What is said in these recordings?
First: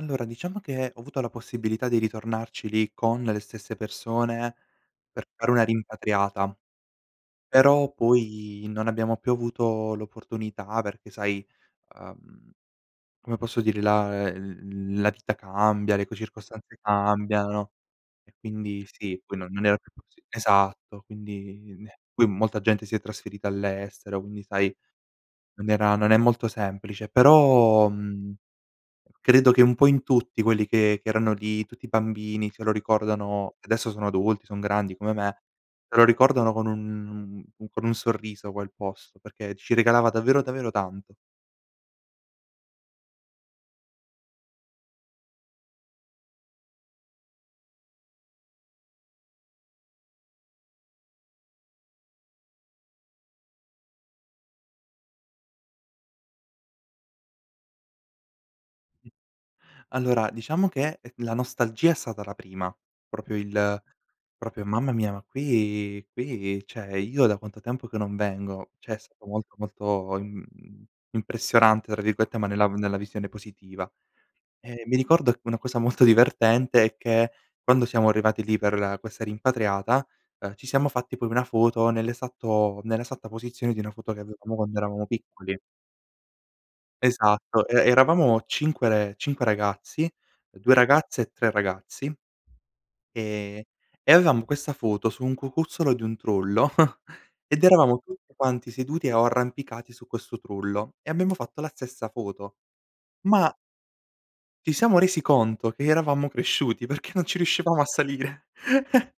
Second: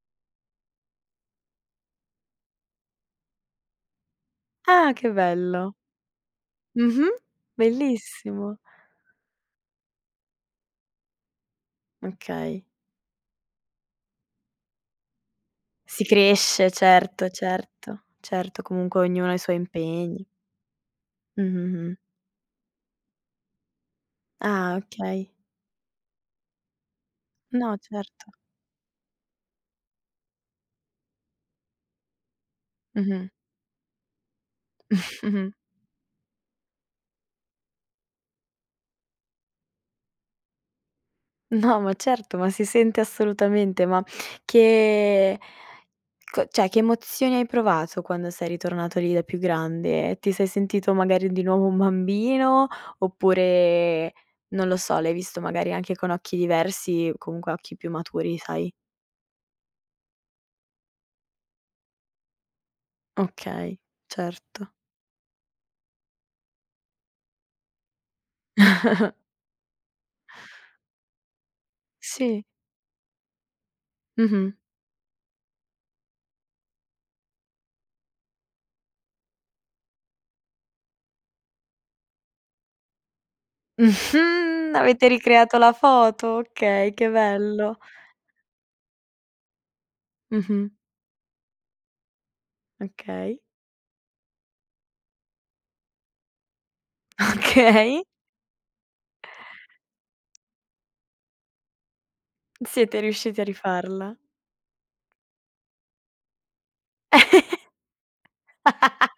Allora, diciamo che ho avuto la possibilità di ritornarci lì, con le stesse persone Ah, che per fare una bello. rimpatriata, Mh-mh, però bellissimo. poi non abbiamo più avuto l'opportunità perché sai, uhm, Okay. come posso dire, la ehm, l l la vita cambia, Si le co cresce, circostanze certo, cambiano certo, e certo. quindi Comunque, sì, ognuno ha i quello suoi non era più possi impegni. esatto, quindi Mh-mh-mh. ne poi molta gente si è trasferita all'estero, quindi sai, Ah, okay. non era non è molto semplice, No, però, certo. mhmm, credo che un po' in tutti quelli che che erano lì, tutti i bambini se lo Mh-mh. ricordano, adesso sono adulti, son grandi come me, se lo ricordano con un un con un sorriso quel posto, perché ci regalava davvero, davvero tanto. No, ma certo, ma si sente assolutamente, ma che, co cioè, che emozioni hai provato quando sei ritornato lì da più grande? Ti sei sentito magari di nuovo un bambino, oppure non lo so, l'hai visto magari anche con occhi diversi, comunque occhi più maturi, sai. Mh allora diciamo che, ehm, la nostalgia è stata la prima, proprio Okay, il proprio: certo. "Mamma mia, ma qui qui cioè, io da quanto tempo che non vengo". Cioè è stato molto, molto im "impressionante", tra virgolette, Sì. ma nella v nella visione positiva. Mh-mh. E mi ricordo che una cosa molto divertente è che quando siamo arrivati lì per questa rimpatriata, uhm, ci siamo fatti poi una foto nell'esatto nell'esatta posizione di una foto che avevamo quando eravamo Avete ricreato piccoli. la foto? Okay, che Esatto, e bello. eravamo 5 re 5 ragazzi, Mh-mh. 2 ragazze e 3 ragazzi, Okay. ehm, e avevamo questa foto su un cucuzzolo di un trullo ed eravamo Okay. tutti quanti seduti o arrampicati su questo trullo, e abbiamo fatto la stessa foto. Siete riusciti a Ma rifarla? ci siamo resi conto che eravamo cresciuti perché non ci riuscivamo a salire.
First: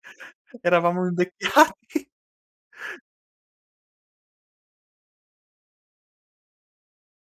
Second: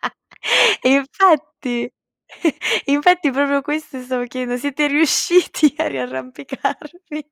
Eravamo Infatti, invecchiati. infatti proprio questo stavo chiede siete riusciti a riarrampicarvi?